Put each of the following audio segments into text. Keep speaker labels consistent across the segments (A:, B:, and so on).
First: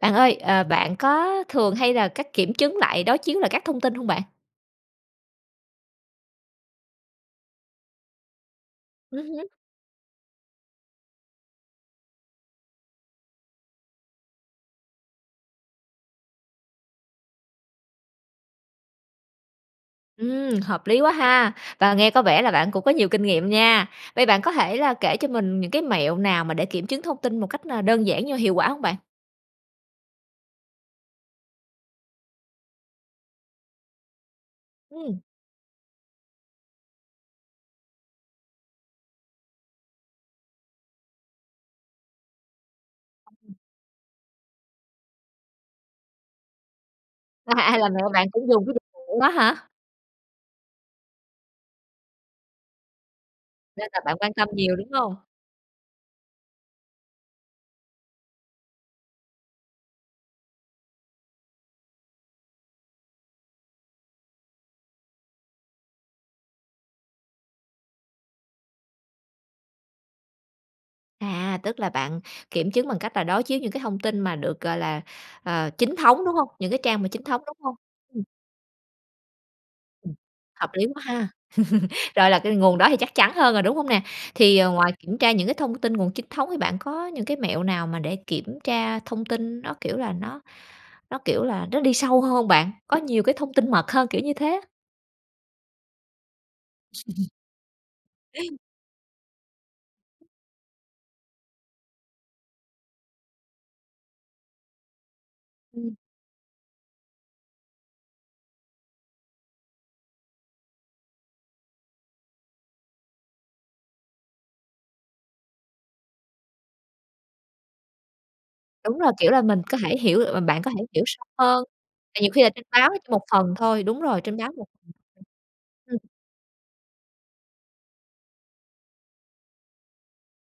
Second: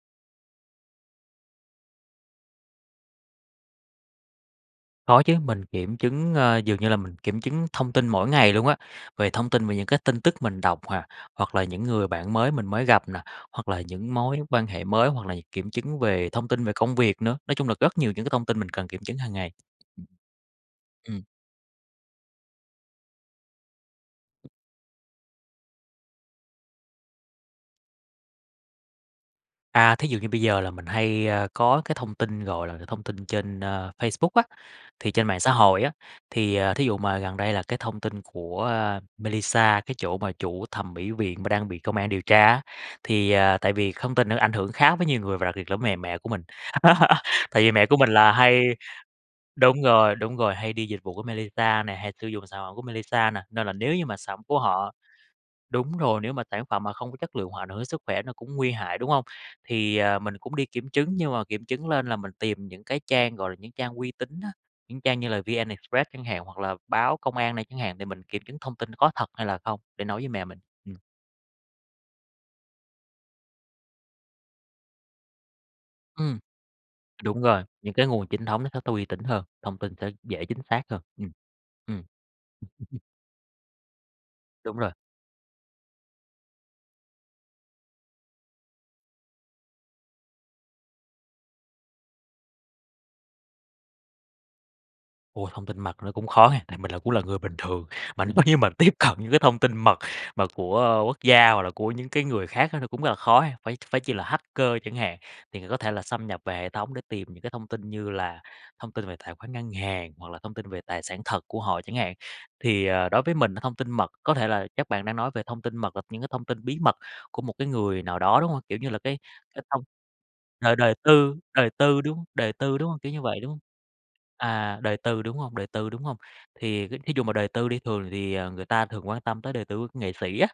A: Bạn ơi, ờ, bạn có thường hay là các kiểm chứng lại, đối chiếu lại các thông tin hông bạn?
B: Có chứ, mình kiểm chứng, ờ, dường như là mình kiểm chứng thông tin mỗi ngày luôn á,
A: Ừm
B: về
A: hứm.
B: thông tin về những cái tin tức mình đọc à, hoặc là những người bạn mới mình mới gặp nè, hoặc là những mối quan hệ mới, hoặc là những kiểm chứng về thông tin về công việc nữa, nói chung là rất nhiều những cái thông tin mình cần kiểm chứng hàng ngày.
A: Ừm, hợp lý quá
B: Ừm.
A: ha, và nghe có vẻ là bạn cũng có nhiều kinh nghiệm nha. Vậy bạn có thể là kể cho mình những cái mẹo nào mà để kiểm chứng thông tin một cách, ơ, đơn giản nhưng mà hiệu quả hông bạn?
B: À, thí dụ như bây giờ là mình hay, ơ, có cái thông tin, gọi là, thông tin trên, ơ, Facebook á, thì
A: Ừm.
B: trên mạng xã hội á, thì, ờ, thí dụ mà gần đây là cái thông tin của, a, Mailisa, cái chỗ mà chủ thầm mỹ viện mà đang bị công an điều tra á, thì, ờ, tại vì không tin là nó ảnh hưởng khá với nhiều người và đặc biệt là với mẹ mẹ của mình.
A: À,
B: Tại vì
A: à,
B: mẹ
A: là
B: của
A: mẹ
B: mình
A: bạn
B: là
A: cũng
B: hay
A: dùng cái dịch v đó hả?
B: đúng rồi, đúng rồi, hay đi dịch vụ của Mailisa nè, hay sử dụng sản phẩm của Mailisa nè, nên là
A: Nên
B: nếu
A: là
B: như
A: bạn
B: mà
A: quan
B: sản
A: tâm
B: của
A: nhiều, đúng
B: họ
A: hông?
B: đúng rồi, nếu mà sản phẩm mà không có chất lượng hoặc ảnh hưởng đến sức khỏe nó cũng nguy hại, đúng hông? Thì, à, mình cũng đi kiểm chứng nhưng mà kiểm chứng lên là mình tìm những cái trang, gọi là, những trang uy tín á, những trang như là VnExpress chẳng hạn, hoặc là báo công an này chẳng hạn thì mình kiểm chứng thông tin có thật hay là không để nói với mẹ mình, ừm.
A: À, tức là bạn kiểm chứng bằng cách là đối chiếu những cái thông tin mà được, gọi là, ờ, chính thống, đúng
B: Ừm.
A: hông? Những cái trang mà chính
B: Đúng
A: thống, đúng
B: rồi,
A: hông?
B: những cái
A: Ừm.
B: nguồn chính thống nó sẽ tu uy tín hơn, thông tin sẽ dễ chính
A: Hợp
B: xác
A: lý
B: hơn,
A: quá ha.
B: ừm, ừm.
A: Rồi là cái nguồn đó thì chắc chắn hơn rồi, đúng hông nè? Thì, ờ,
B: Đúng rồi.
A: ngoài kiểm tra những cái thông tin nguồn chính thống thì bạn có những cái mẹo nào mà để kiểm tra thông tin nó, kiểu là, nó nó, kiểu là, nó đi sâu hơn hông bạn? Có nhiều cái thông tin mật hơn, kiểu như thế á.
B: Ôi, thông tin mật thì nó cũng khó ha. Tại mình cũng là người bình thường, mà nếu như mà tiếp cận những cái thông tin mật mà của quốc gia hoặc là của những cái người khác á nó cũng rất là khó ha. Phải phải chi là hacker chẳng hạn, thì người có thể
A: Ừm.
B: là xâm nhập về hệ thống để tìm những cái thông tin như là thông tin về tài khoản ngân hàng, hoặc là thông tin về tài sản thật của họ chẳng hạn. Thì, ờ, đối với mình thông tin mật có thể là chắc bạn đang nói về thông tin mật là những cái thông tin bí mật của một cái người nào đó, đúng hông? Kiểu, như
A: Đúng
B: là
A: rồi,
B: cái
A: kiểu là, mình
B: cái
A: có
B: thông
A: thể hiểu bạn có
B: đời
A: thể
B: đời
A: hiểu sâu
B: tư
A: hơn.
B: đời tư, đúng
A: Tại
B: hông?
A: nhiều khi là
B: Đời
A: trên
B: tư,
A: báo
B: đúng hông?
A: chỉ
B: Kiểu như
A: một
B: vậy, đúng
A: phần
B: hông?
A: thôi đúng rồi, trên báo một.
B: À,
A: [unintelligible]
B: đời tư, đúng hông? Đời tư,
A: ừm.
B: đúng hông? Thì cái thí dụ mà đời tư đi thường thì người ta thường quan tâm tới đời tư của nghệ sĩ á,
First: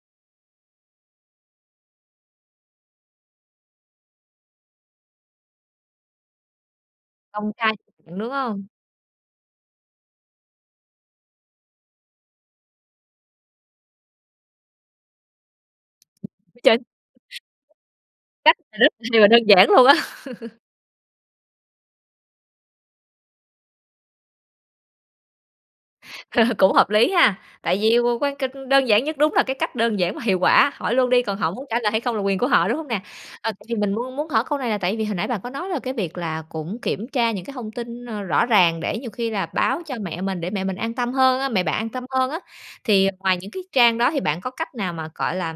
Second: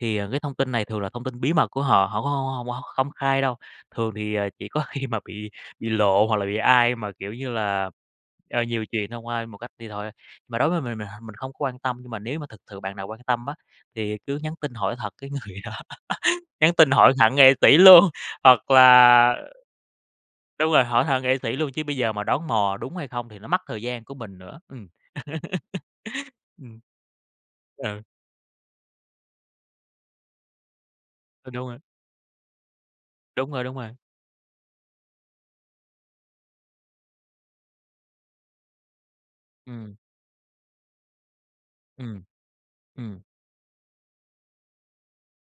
B: thì, ờ, cái thông tin này thường là thông tin bí mật của họ, họ cũng hông hông hông hông công khai đâu. Thường thì chỉ có khi mà bị bị lộ hoặc là bị ai mà, kiểu như
A: Công khai
B: là,
A: [unintelligible] đúng
B: à,
A: hông?
B: nhiều chuyện thông qua ai một cách đi thôi, ơ. Mà đối với mình mình h mình không quan tâm nhưng mà nếu mà thực sự bạn nào quan tâm á, thì cứ nhắn tin hỏi thật cái người đó, nhắn
A: [unintelligible]
B: tin hỏi thẳng nghệ sĩ luôn.
A: Cách
B: Hoặc
A: này rất là hay và
B: là
A: đơn giản luôn á.
B: đúng rồi, hỏi thẳng nghệ sĩ luôn chứ bây giờ mà đoán mò đúng hay không thì nó mất thời gian của mình nữa. Ừm.
A: Cũng
B: Ừm.
A: hợp lý ha! Tại vì
B: Ừ.
A: quan cạch đơn giản nhất, đúng là cái cách đơn giản mà hiệu quả. Hỏi luôn đi, còn họ
B: Ơ,
A: muốn
B: đúng
A: trả
B: rồi.
A: lời hay không là quyền của họ, đúng hông nè? Ờ,
B: Đúng rồi,
A: thì
B: đúng rồi.
A: mình muốn muốn hỏi câu này là tại vì hồi nãy bạn có nói là cái việc là cũng kiểm tra những cái thông tin, ơ, rõ ràng để nhiều khi là báo cho
B: Ừm.
A: mẹ mình, để mẹ mình an tâm hơn á mẹ bạn an tâm
B: Ừm,
A: hơn á. Thì
B: ừm.
A: ngoài những cái trang đó thì bạn có cách nào mà, gọi là,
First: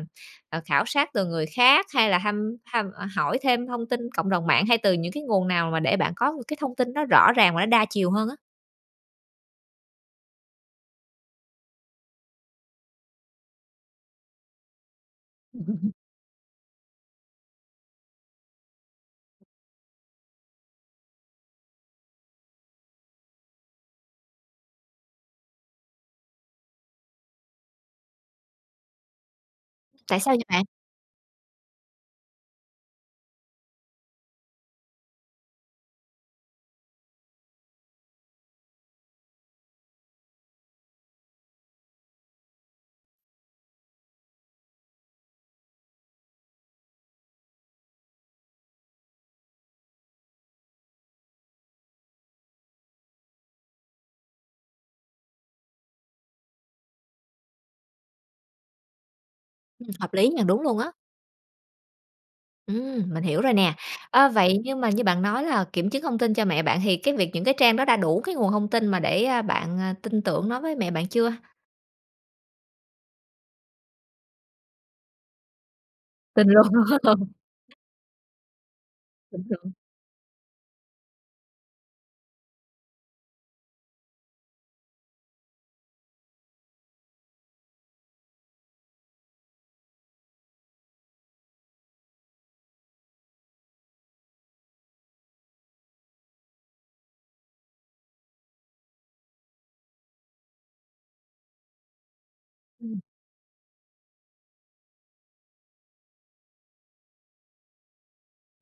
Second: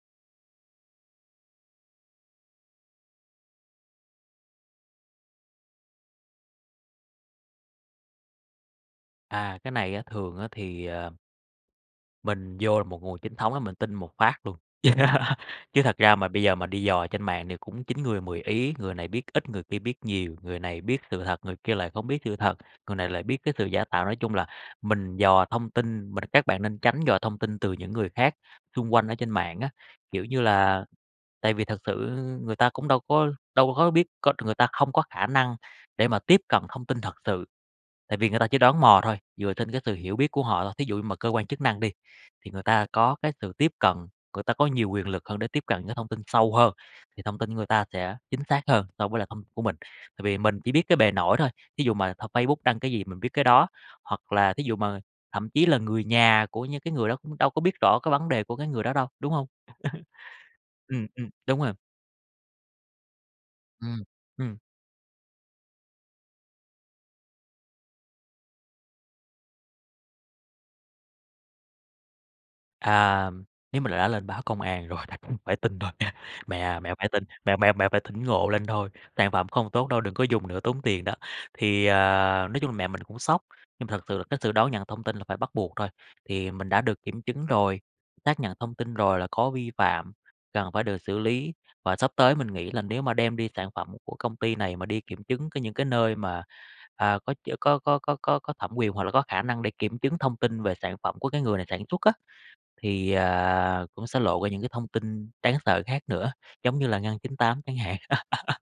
A: ờ, khảo sát từ người khác hay là thăm thăm ờ, hỏi thêm thông tin cộng đồng mạng hay từ những cái nguồn nào mà để bạn có cái thông tin đó rõ ràng và đa chiều hơn á?
B: À, cái này á thường á thì, ờ mình vô được một nguồn chính thống là mình tin một phát luôn. Chứ thật ra mà bây giờ mà đi dò trên mạng thì cũng chín người mười ý, người này biết ít người kia biết nhiều, người này biết sự thật, người kia lại không biết sự thật, người này lại biết cái sự giả tạo, nói chung là mình dò thông tin mình các bạn nên tránh dò thông tin từ những người khác xung quanh ở trên mạng á.
A: Tại
B: Kiểu
A: sao
B: như
A: vậy bạn?
B: là tại vì thật sự người ta cũng đâu có đâu có biết có người ta không có khả năng để mà tiếp cận thông tin thật sự, tại vì người ta chỉ đoán mò thôi, dựa trên cái sự hiểu biết của họ thôi. Thí dụ như mà cơ quan chức năng đi, thì người ta có cái sự tiếp cận, người ta có nhiều quyền lực hơn để tiếp cận những thông tin sâu hơn, thì thông tin người ta sẽ chính xác hơn so với lại thông t của mình. Tại vì mình chỉ biết cái bề nổi thôi, thí dụ mà thằng Facebook đăng cái gì mình biết cái đó, hoặc là thí dụ mà thậm chí là người nhà của những cái người đó cũng đâu có biết rõ cái vấn đề của cái người đó đâu, đúng hông?
A: Ừm, hợp lý nha, đúng luôn á!
B: Ừm, ừm, đúng rồi.
A: Ừm, mình hiểu rồi nè!
B: Ừm.
A: Ờ,
B: Ừm.
A: vậy nhưng mà như bạn nói là kiểm chứng thông tin cho mẹ bạn thì cái việc những cái trang đó đã đủ cái nguồn thông tin mà để, a, bạn, ờ, tin tưởng nói với mẹ bạn chưa?
B: "À, nếu mà đã lên báo công an rồi đành phải tin thôi mẹ
A: Tình
B: mẹ
A: luôn.
B: à, mẹ phải tin, mẹ mẹ mẹ phải tỉnh ngộ lên thôi, sản
A: Bình
B: phẩm không
A: thường.
B: tốt đâu, đừng có dùng nữa tốn tiền đó." Thì, ờ, nói chung là mẹ mình cũng sốc nhưng mà thật sự là cái sự đón nhận thông tin là phải bắt buộc thôi. Thì mình đã được kiểm chứng rồi, xác nhận thông tin rồi là có vi phạm cần phải được xử lý. Và sắp tới mình nghĩ là nếu mà đem đi sản phẩm của công ty này mà đi kiểm chứng những cái nơi mà, à, có ch có có có có có thẩm quyền hoặc là có khả năng để kiểm chứng thông tin về sản phẩm của cái người này sản xuất á,
A: Ừm.
B: thì, à, cũng sẽ lộ ra những cái thông tin đáng sợ khác nữa giống như là Ngân 98 chẳng hạn.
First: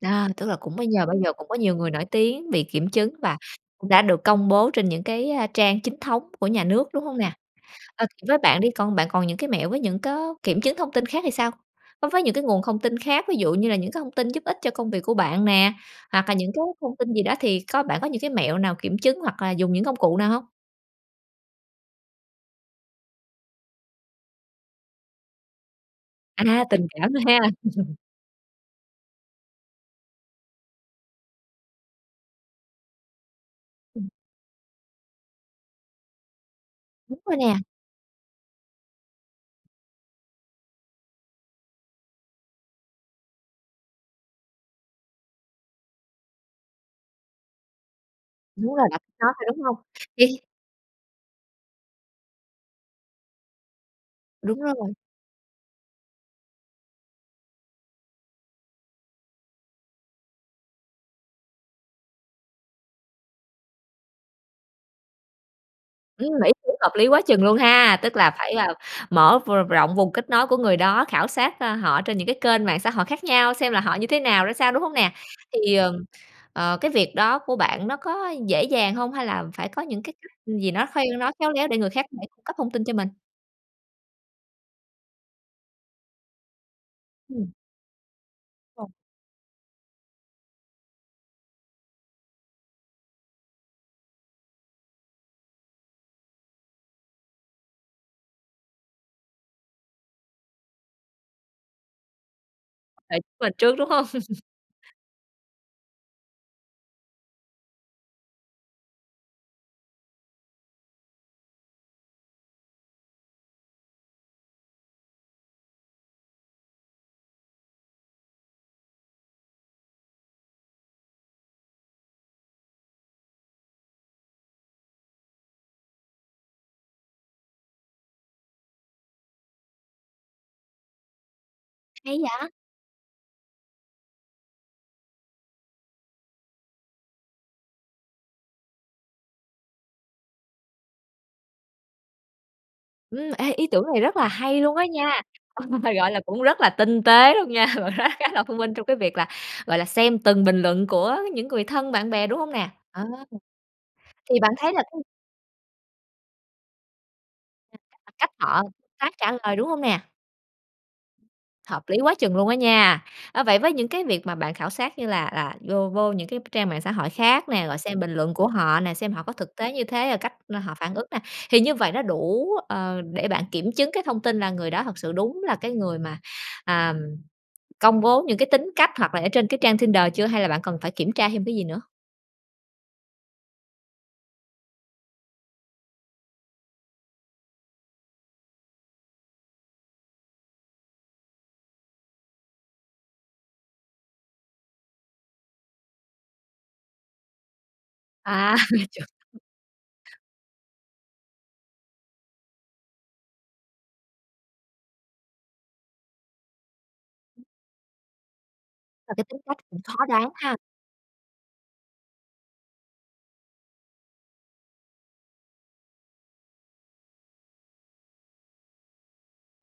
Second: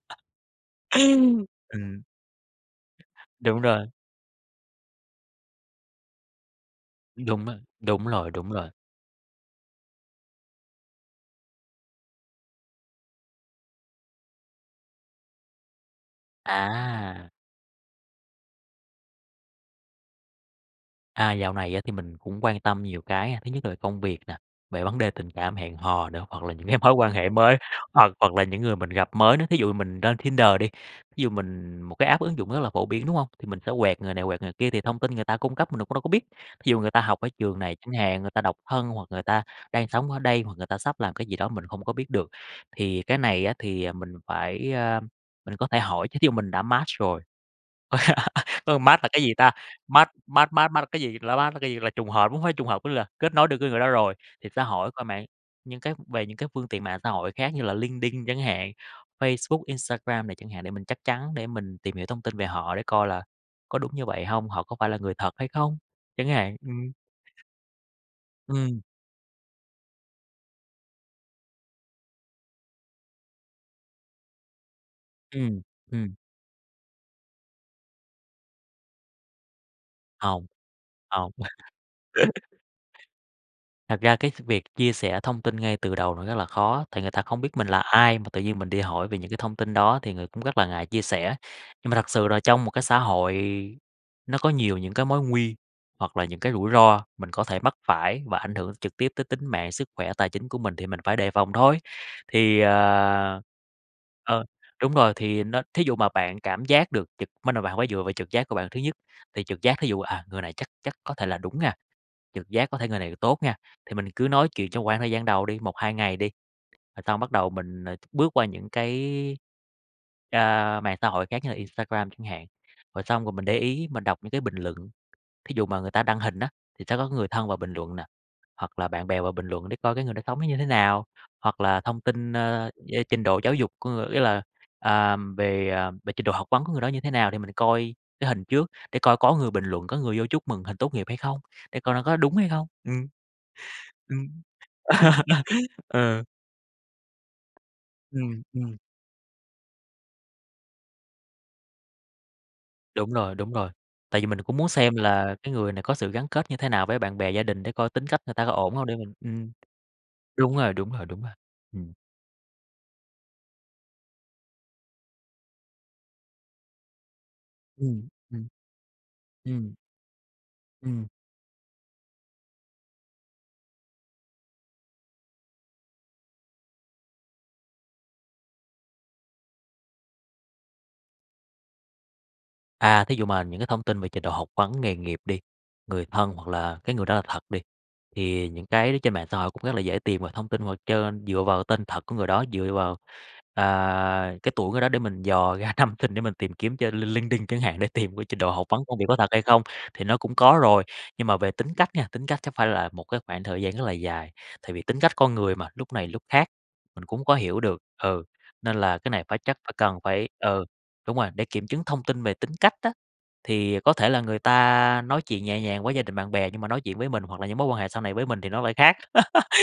A: Đó, tức là cũng bây giờ bây giờ cũng có nhiều người
B: Ừm.
A: nổi tiếng bị kiểm chứng và
B: Đúng rồi.
A: cũng đã được công bố trên những cái, a, trang chính thống của nhà nước, đúng hông nè?
B: Đúng rồi, đúng
A: Ờ,
B: rồi,
A: với
B: đúng
A: bạn
B: rồi.
A: đi, còn bạn còn những cái mẹo với những có kiểm chứng thông tin khác thì sao? Ơ, với những cái nguồn thông tin khác ví dụ như là những cái thông tin giúp ích cho công việc của bạn nè, hoặc là những cái thông tin gì
B: À.
A: đó thì có bạn có những cái mẹo nào kiểm chứng hoặc là dùng những công cụ nào hông?
B: À, dạo này á thì mình cũng quan tâm nhiều cái ha. Thứ nhất là công việc nè, về vấn đề tình cảm, hẹn hò nữa, hoặc là
A: À,
B: những cái
A: tình
B: mối quan
A: cảm
B: hệ
A: ha.
B: mới, hoặc hoặc là những người mình gặp mới nữa. Thí dụ mình lên Tinder đi, ví dụ mình một cái app ứng dụng rất là phổ biến, đúng hông? Thì mình sẽ quẹt
A: Ừm.
B: người này, quẹt người kia, thì thông tin người ta cung cấp mình cũng đâu có biết. Thí dụ người ta
A: Đúng
B: học ở
A: rồi nè.
B: trường này chẳng hạn, người ta độc thân hoặc người ta đang sống ở đây hoặc người ta sắp làm cái gì đó mình không có biết được. Thì cái này á thì mình phải, ơ, mình có thể hỏi chứ thí dụ mình đã match rồi,
A: Đúng
B: ơ,
A: rồi
B: match là cái gì
A: [unintelligible]
B: ta?
A: đúng hông?
B: match
A: Cái
B: match match match là cái gì? Là Match là cái gì? Là trùng hợp hông phải trùng hợp có nghĩa là kết nối được cái người đó rồi. Thì
A: Đúng
B: xã hội
A: rồi.
B: coi mạng những cái về những cái phương tiện mạng xã hội khác như là LinkedIn chẳng hạn, Facebook, Instagram này chẳng hạn để mình chắc chắn để mình tìm hiểu thông tin về họ để coi là có đúng như vậy hông, họ có phải là người thật hay không
A: Ừm,
B: chẳng
A: [unintelligible]
B: hạn.
A: cũng hợp
B: Ừm.
A: lý quá chừng luôn ha. Tức là phải, à,
B: Ừm.
A: mở v rộng vùng kết nối của người đó, khảo sát, ơ, họ trên những cái kênh mạng xã hội khác nhau xem là họ như thế nào, ra sao, đúng hông nè?
B: Ừm,
A: Thì, ừm,
B: ừm.
A: ờ, cái việc đó của bạn nó có dễ dàng hông? Hay là phải có những cái cách
B: Hông,
A: gì nó kheo nói
B: hông.
A: khéo léo để người khác phải cung cấp thông tin cho mình?
B: Thật ra cái s việc chia sẻ thông tin ngay từ đầu nó rất là khó, tại người ta không
A: Ừm.
B: biết mình là ai mà tự nhiên mình đi
A: Ồ.
B: hỏi về những cái thông tin đó thì người cũng rất là ngại chia sẻ. Nhưng mà thật sự là trong một cái xã hội nó có nhiều những cái mối nguy hoặc là những cái rủi ro mình có thể mắc phải và ảnh hưởng trực tiếp tới tính mạng, sức khỏe, tài chính của mình thì mình phải đề phòng thôi. Thì, ờ
A: [unintelligible] Trước, đúng hông?
B: ờ, đúng rồi, thì nó thí dụ mà bạn cảm giác được trực mới đầu bạn phải dựa vào trực giác của bạn thứ nhất. Thì trực giác thí dụ, à, người này chắc chắc có thể là đúng nha, trực giác có thể người này tốt nha, thì mình cứ nói chuyện trong quãng thời gian đầu đi, 1-2 ngày đi rồi xong bắt đầu mình, ờ, bước qua những cái, a, mạng xã hội khác như là Instagram chẳng hạn. Rồi xong rồi mình để ý mình đọc những cái bình luận, thí dụ mà người ta đăng hình á, thì sẽ có người thân vào bình luận nà, hoặc là bạn bè vào bình luận để coi cái người đó sống nó như thế nào. Hoặc là thông
A: Hay
B: tin,
A: vậy?
B: ơ, yeah, trình độ giáo dục của người ý là, à, về, à, về trình độ học vấn của người đó như thế nào, để mình coi cái hình trước, để coi có người bình luận, có người vô chúc mừng hình tốt nghiệp hay không, để coi nó có đúng hay không. Ừm.
A: Ừm, ê, ý tưởng này rất là
B: Ừm.
A: hay luôn á nha, gọi là,
B: Ờ.
A: cũng rất là tinh tế luôn nha, bạn nói khá
B: Ừm,
A: là thông minh
B: ừm.
A: trong cái việc là, gọi là, xem từng bình luận của những người thân, bạn bè, đúng hông nè? Ờ.
B: Đúng rồi, đúng rồi. Tại vì mình
A: Thì bạn
B: cũng muốn
A: thấy là
B: xem
A: cái
B: là cái người này có sự gắn kết như thế nào với bạn bè gia đình để
A: Nhìn
B: coi
A: cách
B: tính
A: mà
B: cách
A: cách
B: người ta có
A: họ
B: ổn hông
A: tương
B: để mình
A: tác, trả
B: ừm.
A: lời, đúng hông nè?
B: Đúng rồi, đúng rồi, đúng rồi,
A: Hợp
B: ừm.
A: lý quá chừng luôn á nha. Ờ, vậy với những cái việc mà bạn khảo sát như là là vô vô những cái trang mạng xã hội khác nè, rồi xem
B: Ừm,
A: bình luận của
B: ừm.
A: họ nè, xem họ có thực tế
B: Ừm.
A: như thế, ờ, cách họ phản ứng
B: Ừm.
A: nè, thì như vậy nó đủ, ờ, để bạn kiểm chứng cái thông tin, là người đó thật sự đúng là cái người mà, à, công bố những cái tính cách hoặc là ở trên cái trang Tinder chưa? Hay là bạn cần phải kiểm tra thêm cái gì nữa?
B: À, thí dụ mà những cái thông tin về trình độ học vấn, nghề nghiệp đi, người thân, hoặc là cái người đó là thật đi, thì những cái ở trên mạng xã hội cũng rất là dễ tìm về thông tin, hoặc trên dựa vào tên thật của người đó, dựa vào, à, cái tuổi người đó để mình dò ra năm sinh để mình tìm kiếm trên LinkedIn chẳng hạn, để tìm cái trình độ
A: À,
B: học
A: nghe
B: vấn công việc
A: chừng
B: có thật hay không, thì nó cũng có rồi. Nhưng mà về tính cách nha, tính cách chắc phải là một cái khoảng thời gian rất là dài, tại vì tính cách con người mà, lúc này lúc khác, mình cũng có hiểu được ừ, nên là cái
A: Mà
B: này
A: cái
B: phải
A: tính cách
B: chắc phải
A: cũng
B: cần
A: khó đoán
B: phải
A: ha.
B: ừ, đúng rồi, để kiểm chứng thông tin về tính cách á. Thì có thể là người ta nói chuyện nhẹ nhàng với gia đình bạn bè, nhưng mà nói chuyện với mình hoặc là những mối quan hệ sau này với mình thì nó lại khác,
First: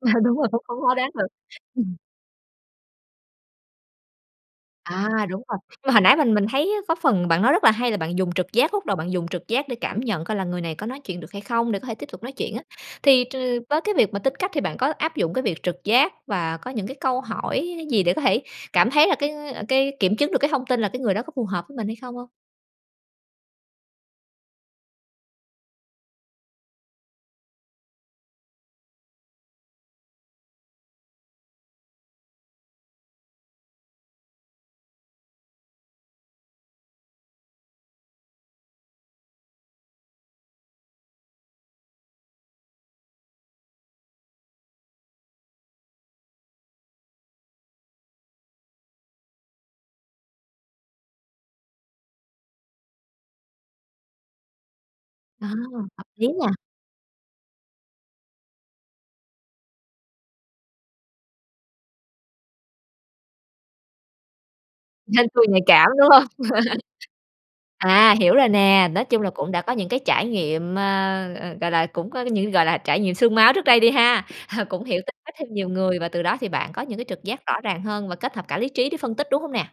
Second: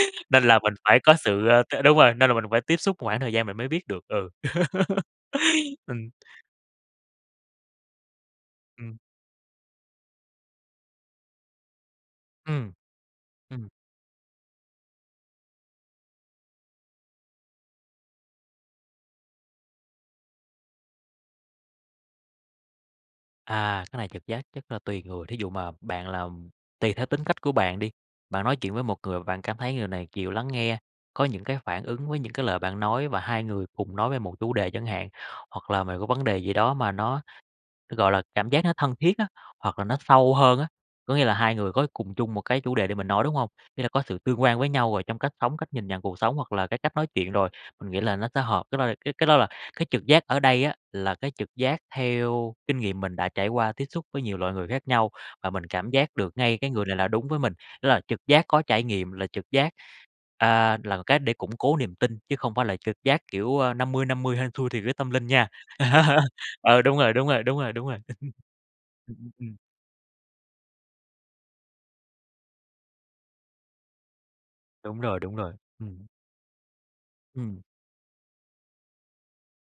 A: Ờ, đúng
B: nên
A: rồi, khó
B: là mình
A: khó khó
B: phải
A: đoán
B: có
A: được.
B: sự, ơ, t
A: Ừm.
B: đúng rồi, nên là mình phải tiếp xúc một khoảng thời gian mình mới biết được, ừ.
A: À, đúng rồi! Nhưng mà hồi
B: Ừm.
A: nãy mình mình thấy á có phần bạn nói rất là hay, là bạn dùng trực giác lúc đầu
B: Ừm.
A: bạn dùng trực giác để cảm nhận coi là người này có nói chuyện được hay không, để có thể tiếp tục nói chuyện á,
B: Ừm.
A: thì t
B: Ừm.
A: với cái việc mà tính cách thì bạn có áp dụng cái việc trực giác và có những cái câu hỏi gì để có thể cảm thấy là cái cái kiểm chứng được cái thông tin là cái người đó có phù hợp với mình hay không hông?
B: À, cái này trực giác chắc là tùy người. Thí dụ mà bạn là, ừm tùy theo tính cách của bạn đi, bạn nói chuyện với một người mà bạn cảm thấy người này chịu lắng nghe, có những cái phản ứng với những cái lời bạn nói và hai người cùng nói về một chủ đề chẳng hạn. Hoặc là mày có vấn đề gì đó mà nó, gọi là, cảm giác nó thân thiết á, hoặc là nó sâu hơn á, có nghĩa là hai người có cùng chung một cái chủ đề để mình nói, đúng hông? Ý là có sự tương quan với nhau rồi trong cách sống, cách nhìn nhận cuộc sống hoặc là cái cách nói chuyện rồi, mình nghĩ là nó sẽ hợp. Cái đó là cái cái đó là cái trực giác ở đây á, là cái trực giác theo kinh nghiệm mình đã trải qua tiếp xúc với nhiều loại người khác nhau,
A: Ờ,
B: và mình cảm
A: hợp
B: giác
A: lý
B: được
A: nè.
B: ngay cái người này là đúng với mình. Tức là trực giác có trải nghiệm là trực giác, à, là một cách để củng cố niềm tin, chứ không phải là trực giác, kiểu, a, 50-50 hên xui thì đó tâm
A: Hên
B: linh
A: xui
B: nha.
A: nhạy cảm, đúng hông?
B: Ờ, đúng rồi, đúng rồi, đúng rồi, đúng rồi.
A: À, hiểu rồi nè. Nói
B: Ừm,
A: chung là
B: ừm,
A: cũng
B: ừm.
A: đã có những cái trải nghiệm, ơ, ờ, gọi là, cũng có cái những, gọi là, trải nghiệm xương máu trước đây đi ha, cũng hiểu
B: Đúng
A: tính
B: rồi,
A: cách
B: đúng
A: thêm
B: rồi.
A: nhiều người,
B: Ừm.
A: và từ đó thì bạn có những cái trực giác rõ
B: Ừm.
A: ràng hơn và kết hợp cả lý trí để phân tích, đúng hông nè?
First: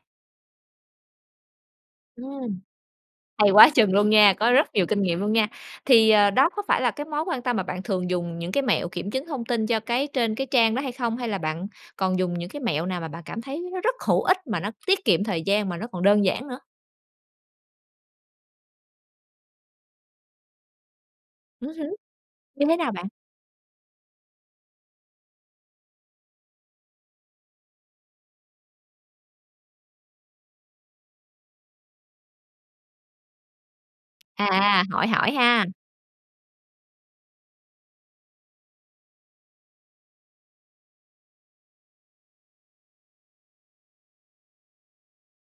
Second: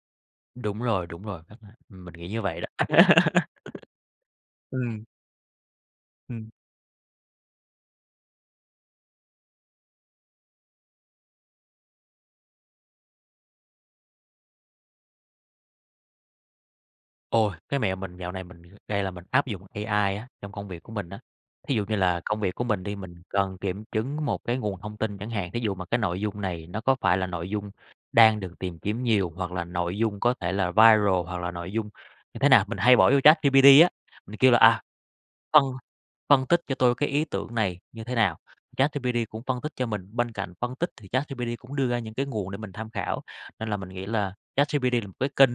B: Đúng rồi, đúng rồi. A, ừm, mình nghĩ như
A: Ừm.
B: vậy đó.
A: Hay quá chừng luôn nha, có rất nhiều kinh
B: Ừm.
A: nghiệm luôn nha. Thì, à, đó
B: Ừm.
A: có phải là cái mối quan tâm mà bạn thường dùng những cái mẹo kiểm chứng thông tin cho cái trên cái trang đó hay không? Hay là bạn còn dùng những cái mẹo nào mà bạn cảm thấy nó rất hữu ích, mà nó tiết kiệm thời gian, mà nó còn đơn giản nữa?
B: Ôi! Cái mẹo mình dạo này mình đây là mình áp dụng AI á trong công việc của mình á.
A: Ừm
B: Thí
A: hứ.
B: dụ như là công việc của
A: Như thế
B: mình
A: nào
B: đi,
A: bạn?
B: mình cần kiểm chứng một cái nguồn thông tin chẳng hạn, thí dụ mà cái nội dung này nó có phải là nội dung đang được tìm kiếm nhiều hoặc là nội dung có thể là viral hoặc là nội dung như thế nào, mình hay bỏ vô ChatGPT á, mình kêu là, à,
A: À, hỏi hỏi
B: phân
A: ha?
B: phân tích cho tôi cái ý tưởng này như thế nào, ChatGPT cũng phân tích cho mình. Bên cạnh phân tích thì ChatGPT cũng đưa ra những cái nguồn để mình tham khảo, nên là mình nghĩ là ChatGPT là một cái kênh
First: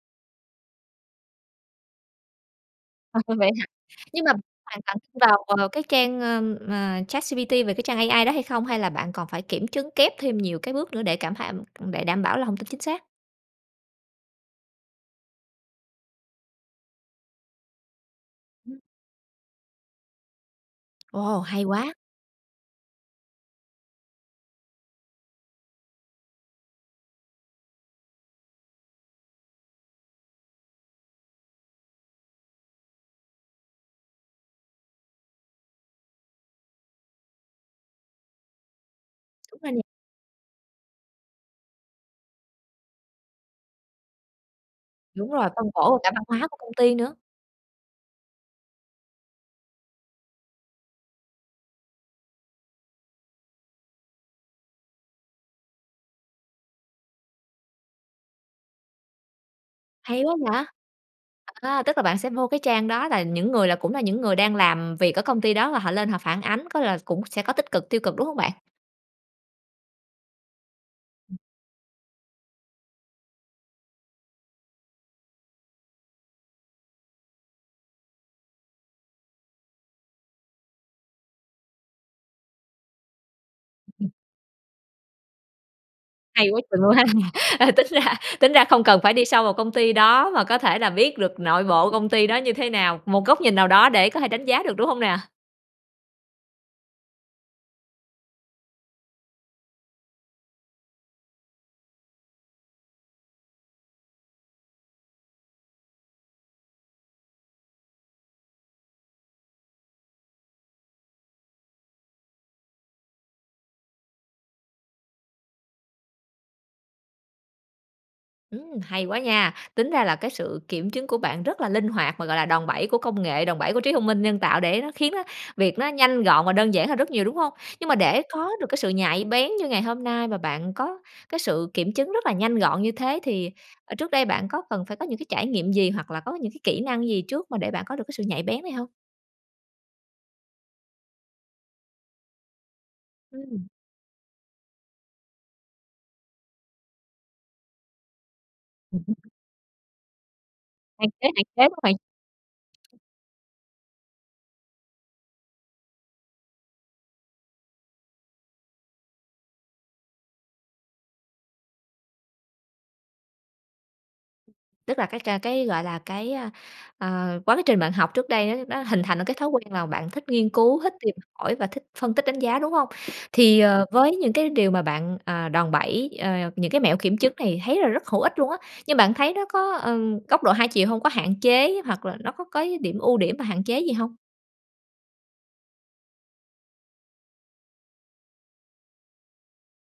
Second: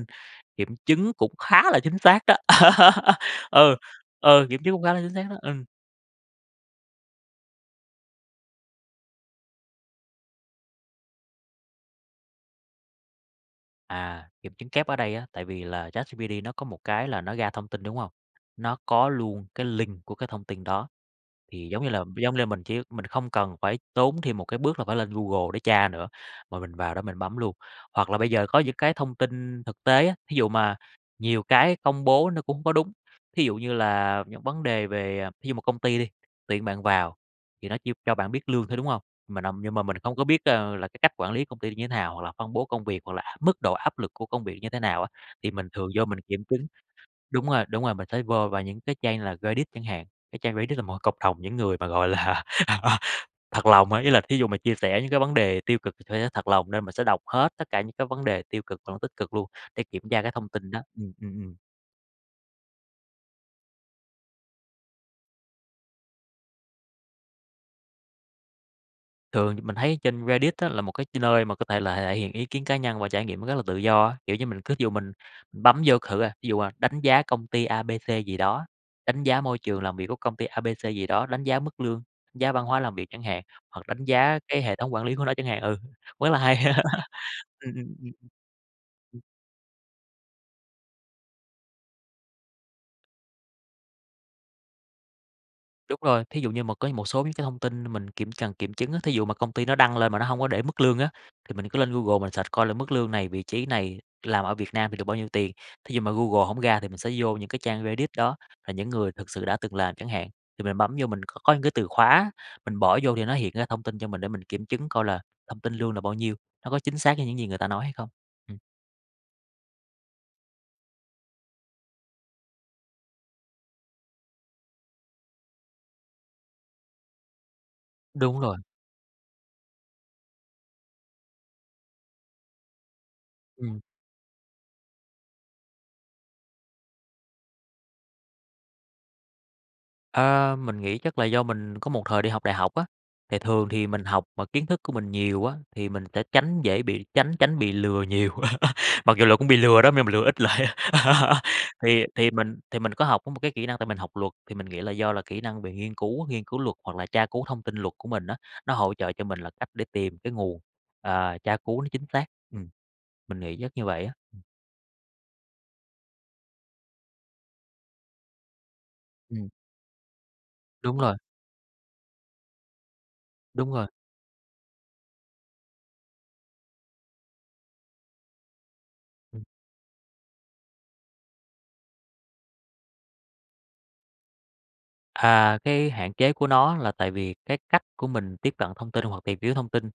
B: kiểm chứng cũng khá là chính xác đó.
A: Ờ, vậy hả?
B: Ừ,
A: Nhưng mà
B: ừ, kiểm chứng
A: hoàn
B: cũng khá
A: toàn
B: là
A: tin
B: chính xác đó,
A: vào,
B: ừm.
A: ờ, cái trang, ờ, ờ, ChatGPT về cái trang AI đó hay không? Hay là bạn còn phải kiểm chứng kép thêm nhiều cái bước nữa để cảm tham để đảm bảo là thông tin chính xác?
B: À, kiểm chứng kép ở đây á, tại vì là ChatGPT nó có một cái là nó ra thông tin, đúng không? Nó có luôn cái link của cái thông tin đó,
A: Ồ, hay
B: thì giống như
A: quá!
B: là giống lê mình chỉ mình không cần phải tốn thêm một cái bước là phải lên Google để tra nữa, mà mình vào đó mình bấm luôn. Hoặc là bây giờ có những cái thông tin thực tế á, thí dụ mà nhiều cái công bố nó cũng có đúng, thí dụ như là những vấn đề về thí dụ một công ty đi, tuyển bạn vào thì nó chỉ cho bạn biết lương thôi, đúng hông? Mình âm
A: Đúng rồi
B: nhưng
A: n
B: mà mình không có biết, à, là cái cách quản lý công ty như thế nào hoặc là phân bố công việc, hoặc là mức độ áp lực của công việc như thế nào á,
A: Đúng rồi,
B: thì mình
A: phân
B: thường
A: bổ và
B: vô
A: cả
B: mình
A: văn
B: kiểm
A: hóa của
B: chứng.
A: công ty nữa.
B: Đúng rồi, đúng rồi, mình phải vô vào những cái trang như là Reddit chẳng hạn, cái trang Reddit là một cái cộng đồng những người mà, gọi là, thật lòng á, ý là thí dụ mà chia sẻ những cái vấn đề tiêu cực sẽ rất thật lòng nên mình sẽ đọc hết tất cả những cái vấn đề tiêu cực hoặc là tích cực luôn để kiểm tra
A: Hay
B: cái
A: quá
B: thông
A: vậy!
B: tin đó ừm, ừm, ừm.
A: À, tức là bạn sẽ vô cái trang đó là những người là cũng là những người đang làm việc ở công ty đó và họ lên họ phản ánh, có là s cũng sẽ có tích cực, tiêu cực, đúng hông bạn?
B: Thường thì mình thấy trên Reddit á là một cái ch nơi mà có thể là thể hiện ý kiến cá nhân và trải nghiệm nó rất là tự do á. Kiểu như, mình cứ ví dụ mình bấm vô c thử à, ví dụ, à, đánh giá công ty A, B, C gì đó, đánh giá môi trường làm việc của công ty A,B, C gì đó, đánh giá mức lương, giá văn hóa làm việc chẳng hạn, hoặc đánh giá cái hệ thống quản lý của nó chẳng hạn ừ, cũng rất là
A: Hay
B: hay.
A: quá chừng luôn há. Ờ,
B: Ừm,
A: tính
B: ừm, ừm,
A: ra tính ra không cần phải
B: ừm.
A: đi sâu vào công ty đó mà có thể là biết được nội bộ công ty đó như thế nào, một góc nhìn nào đó để có thể đánh giá được, đúng hông nè?
B: Đúng rồi, thí dụ như mà cái một số những cái thông tin mình kiểm cần kiểm chứng á, thí dụ mà công ty nó đăng lên mà nó hông có để mức lương á, thì mình cứ lên Google mình search coi là mức lương này, vị trí này, làm ở Việt Nam thì được bao nhiêu tiền. Thí dụ mà Google hổng ra thì mình sẽ vô những cái trang Reddit đó, là những người thực sự đã từng làm chẳng hạn, thì mình bấm vô mình c có những cái từ khóa, mình bỏ vô thì nó hiện ra thông tin cho mình để mình kiểm chứng coi là thông tin lương là bao nhiêu, nó có chính xác với những gì người ta nói hay không? Ừm.
A: Ừm, hay quá nha. Tính ra là cái sự kiểm chứng của bạn rất là linh hoạt mà, gọi là, đòn bẩy của công nghệ, đòn bẩy của trí thông minh nhân tạo để nó khiến á, việc nó nhanh gọn và đơn giản hơn rất nhiều, đúng hông? Nhưng mà để
B: Đúng
A: có
B: rồi.
A: được cái sự nhạy bén như ngày hôm nay và bạn có cái sự kiểm chứng rất là nhanh gọn như thế thì,
B: Ừm.
A: ờ, trước đây bạn có cần phải có những cái trải nghiệm gì, hoặc là có những cái kỹ năng gì trước mà để bạn có được cái sự nhạy bén này hông?
B: Ờ, mình nghĩ chắc là do mình có một thời đi học đại học á, thì
A: Ừm.
B: thường thì mình học mà kiến thức của mình nhiều á, thì mình sẽ tránh dễ bị tránh tránh bị lừa nhiều
A: Ừm
B: mặc
A: hứm.
B: dù là cũng bị lừa đó m nhưng mà lừa ít lại.
A: Hạn chế, hạn chế, đúng hông bạn?
B: Thì thì mình thì mình có học có một cái kỹ năng, tại mình học luật thì mình nghĩ là do là kỹ năng bị nghiên cứu, nghiên cứu luật hoặc là tra cứu thông tin luật của mình á, nó hỗ trợ cho mình là cách để tìm cái nguồn, ờ, tra cứu nó chính xác, ừm. Mình nghĩ chắc như vậy á.
A: Tức là cái c cái, gọi là, cái, a, ờ, quá trình bạn học trước đây á, nó hình thành nên cái thói
B: Ừm.
A: quen là bạn thích nghiên cứu, thích
B: Đúng
A: tìm
B: rồi.
A: hỏi và thích phân tích đánh giá, đúng hông? Thì,
B: Đúng
A: ờ,
B: rồi.
A: với những cái điều mà bạn, à, đòn bẩy, ờ, những cái mẹo kiểm chứng này, thấy là rất hữu ích luôn á. Nhưng bạn thấy
B: Ừm.
A: nó có, ừm, góc độ hai chiều hông? Có hạn chế hoặc là nó có cái điểm ưu điểm và hạn chế gì hông?
B: À, cái hạn chế của nó là tại vì cái cách của mình tiếp cận thông tin hoặc tìm hiểu thông tin,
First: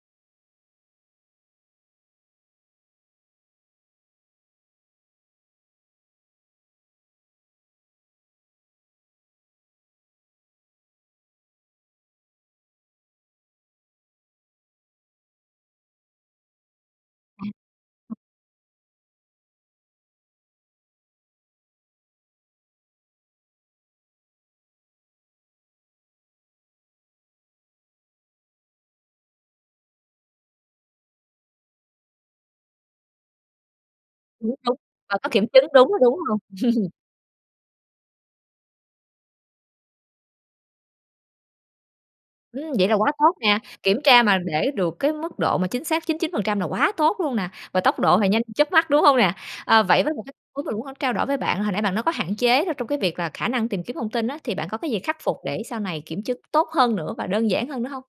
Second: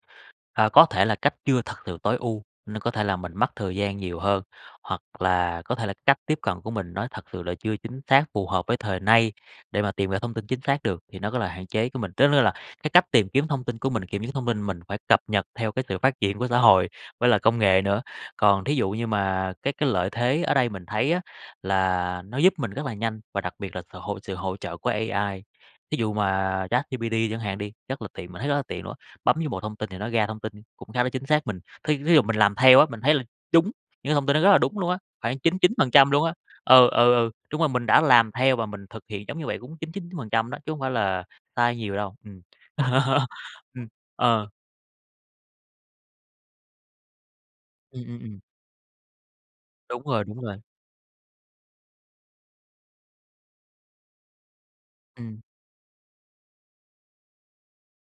B: ờ, có thể là cách chưa thật sự tối ưu, nên có thể là mình mất thời gian nhiều hơn. Hoặc là có thể là cách tiếp cận của mình nó thật sự là chưa chính xác, phù hợp với thời nay để mà tìm ra thông tin chính xác được, thì nó có là hạn chế của mình. Tức tức là cái cách tìm kiếm thông tin của mình, kiểm chứng thông tin mình phải cập nhật theo cái sự phát triển của xã hội với lại
A: À.
B: công nghệ nữa,
A: Ừm.
B: còn thí dụ như mà cái cái lợi thế ở đây mình thấy á, là nó giúp mình rất là nhanh và đặc biệt là sự hỗ sự hỗ trợ hỗ trợ của AI. Thí dụ mà ChatGPT chẳng hạn đi, rất là tiện, mình thấy rất là tiện luôn, bấm vô một thông tin thì nó ra thông tin cũng khá là chính xác, mình, thí thí dụ mình làm theo á, mình thấy là trúng, những thông tin nó rất
A: Đúng,
B: là
A: đúng,
B: đúng luôn á,
A: và có
B: khoảng
A: kiểm
B: chín
A: chứng,
B: chín
A: đúng
B: phần trăm
A: đúng
B: luôn á.
A: hông?
B: Ừ, ừ, ừ, đúng rồi, mình đã làm theo và mình thực hiện giống như vậy cũng 99% đó, chứ không phải là sai nhiều đâu, ừm.
A: Ừm, vậy là quá tốt nè,
B: Ừm,
A: kiểm tra mà
B: ờ.
A: để được cái mức độ mà chính xác 99% là quá tốt luôn nè, và tốc
B: Ừm,
A: độ
B: ừm,
A: thì
B: ừm.
A: nhanh chớp mắt, đúng hông nè? Ờ,
B: Đúng
A: vậy với một
B: rồi,
A: cái
B: đúng rồi.
A: muốn mình muốn h trao đổi với bạn, hồi nãy bạn nói có hạn chế trong cái việc là khả năng tìm kiếm thông tin á, thì bạn có cái gì khắc phục
B: Ừm.
A: để sau này kiểm chứng tốt hơn nữa và đơn giản hơn nữa hông?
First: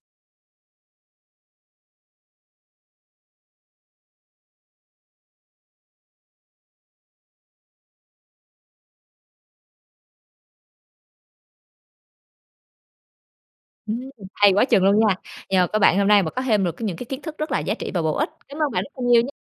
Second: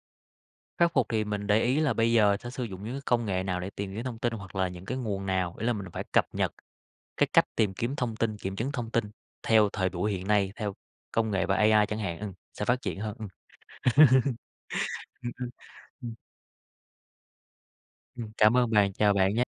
B: Khắc phục thì mình để ý là bây giờ sẽ sử dụng những cái công nghệ nào để tìm kiếm thông tin hoặc là những cái nguồn nào, ý là mình phải cập nhật cái cách tìm kiếm thông tin, kiểm chứng thông tin theo thời buổi hiện nay, theo công nghệ và AI chẳng hạn, ừm, sẽ phát triển hơn, ừm.
A: Ừm. Hay quá chừng luôn nha!
B: Ừm, ừm.
A: Nhờ có bạn hôm
B: Ừm.
A: nay mà có thêm được cái những cái kiến thức rất là giá trị và bổ ích.
B: Ừm, cảm
A: Cảm ơn
B: ơn
A: bạn rất
B: bạn.
A: là
B: Chào
A: nhiều nha!
B: bạn nha!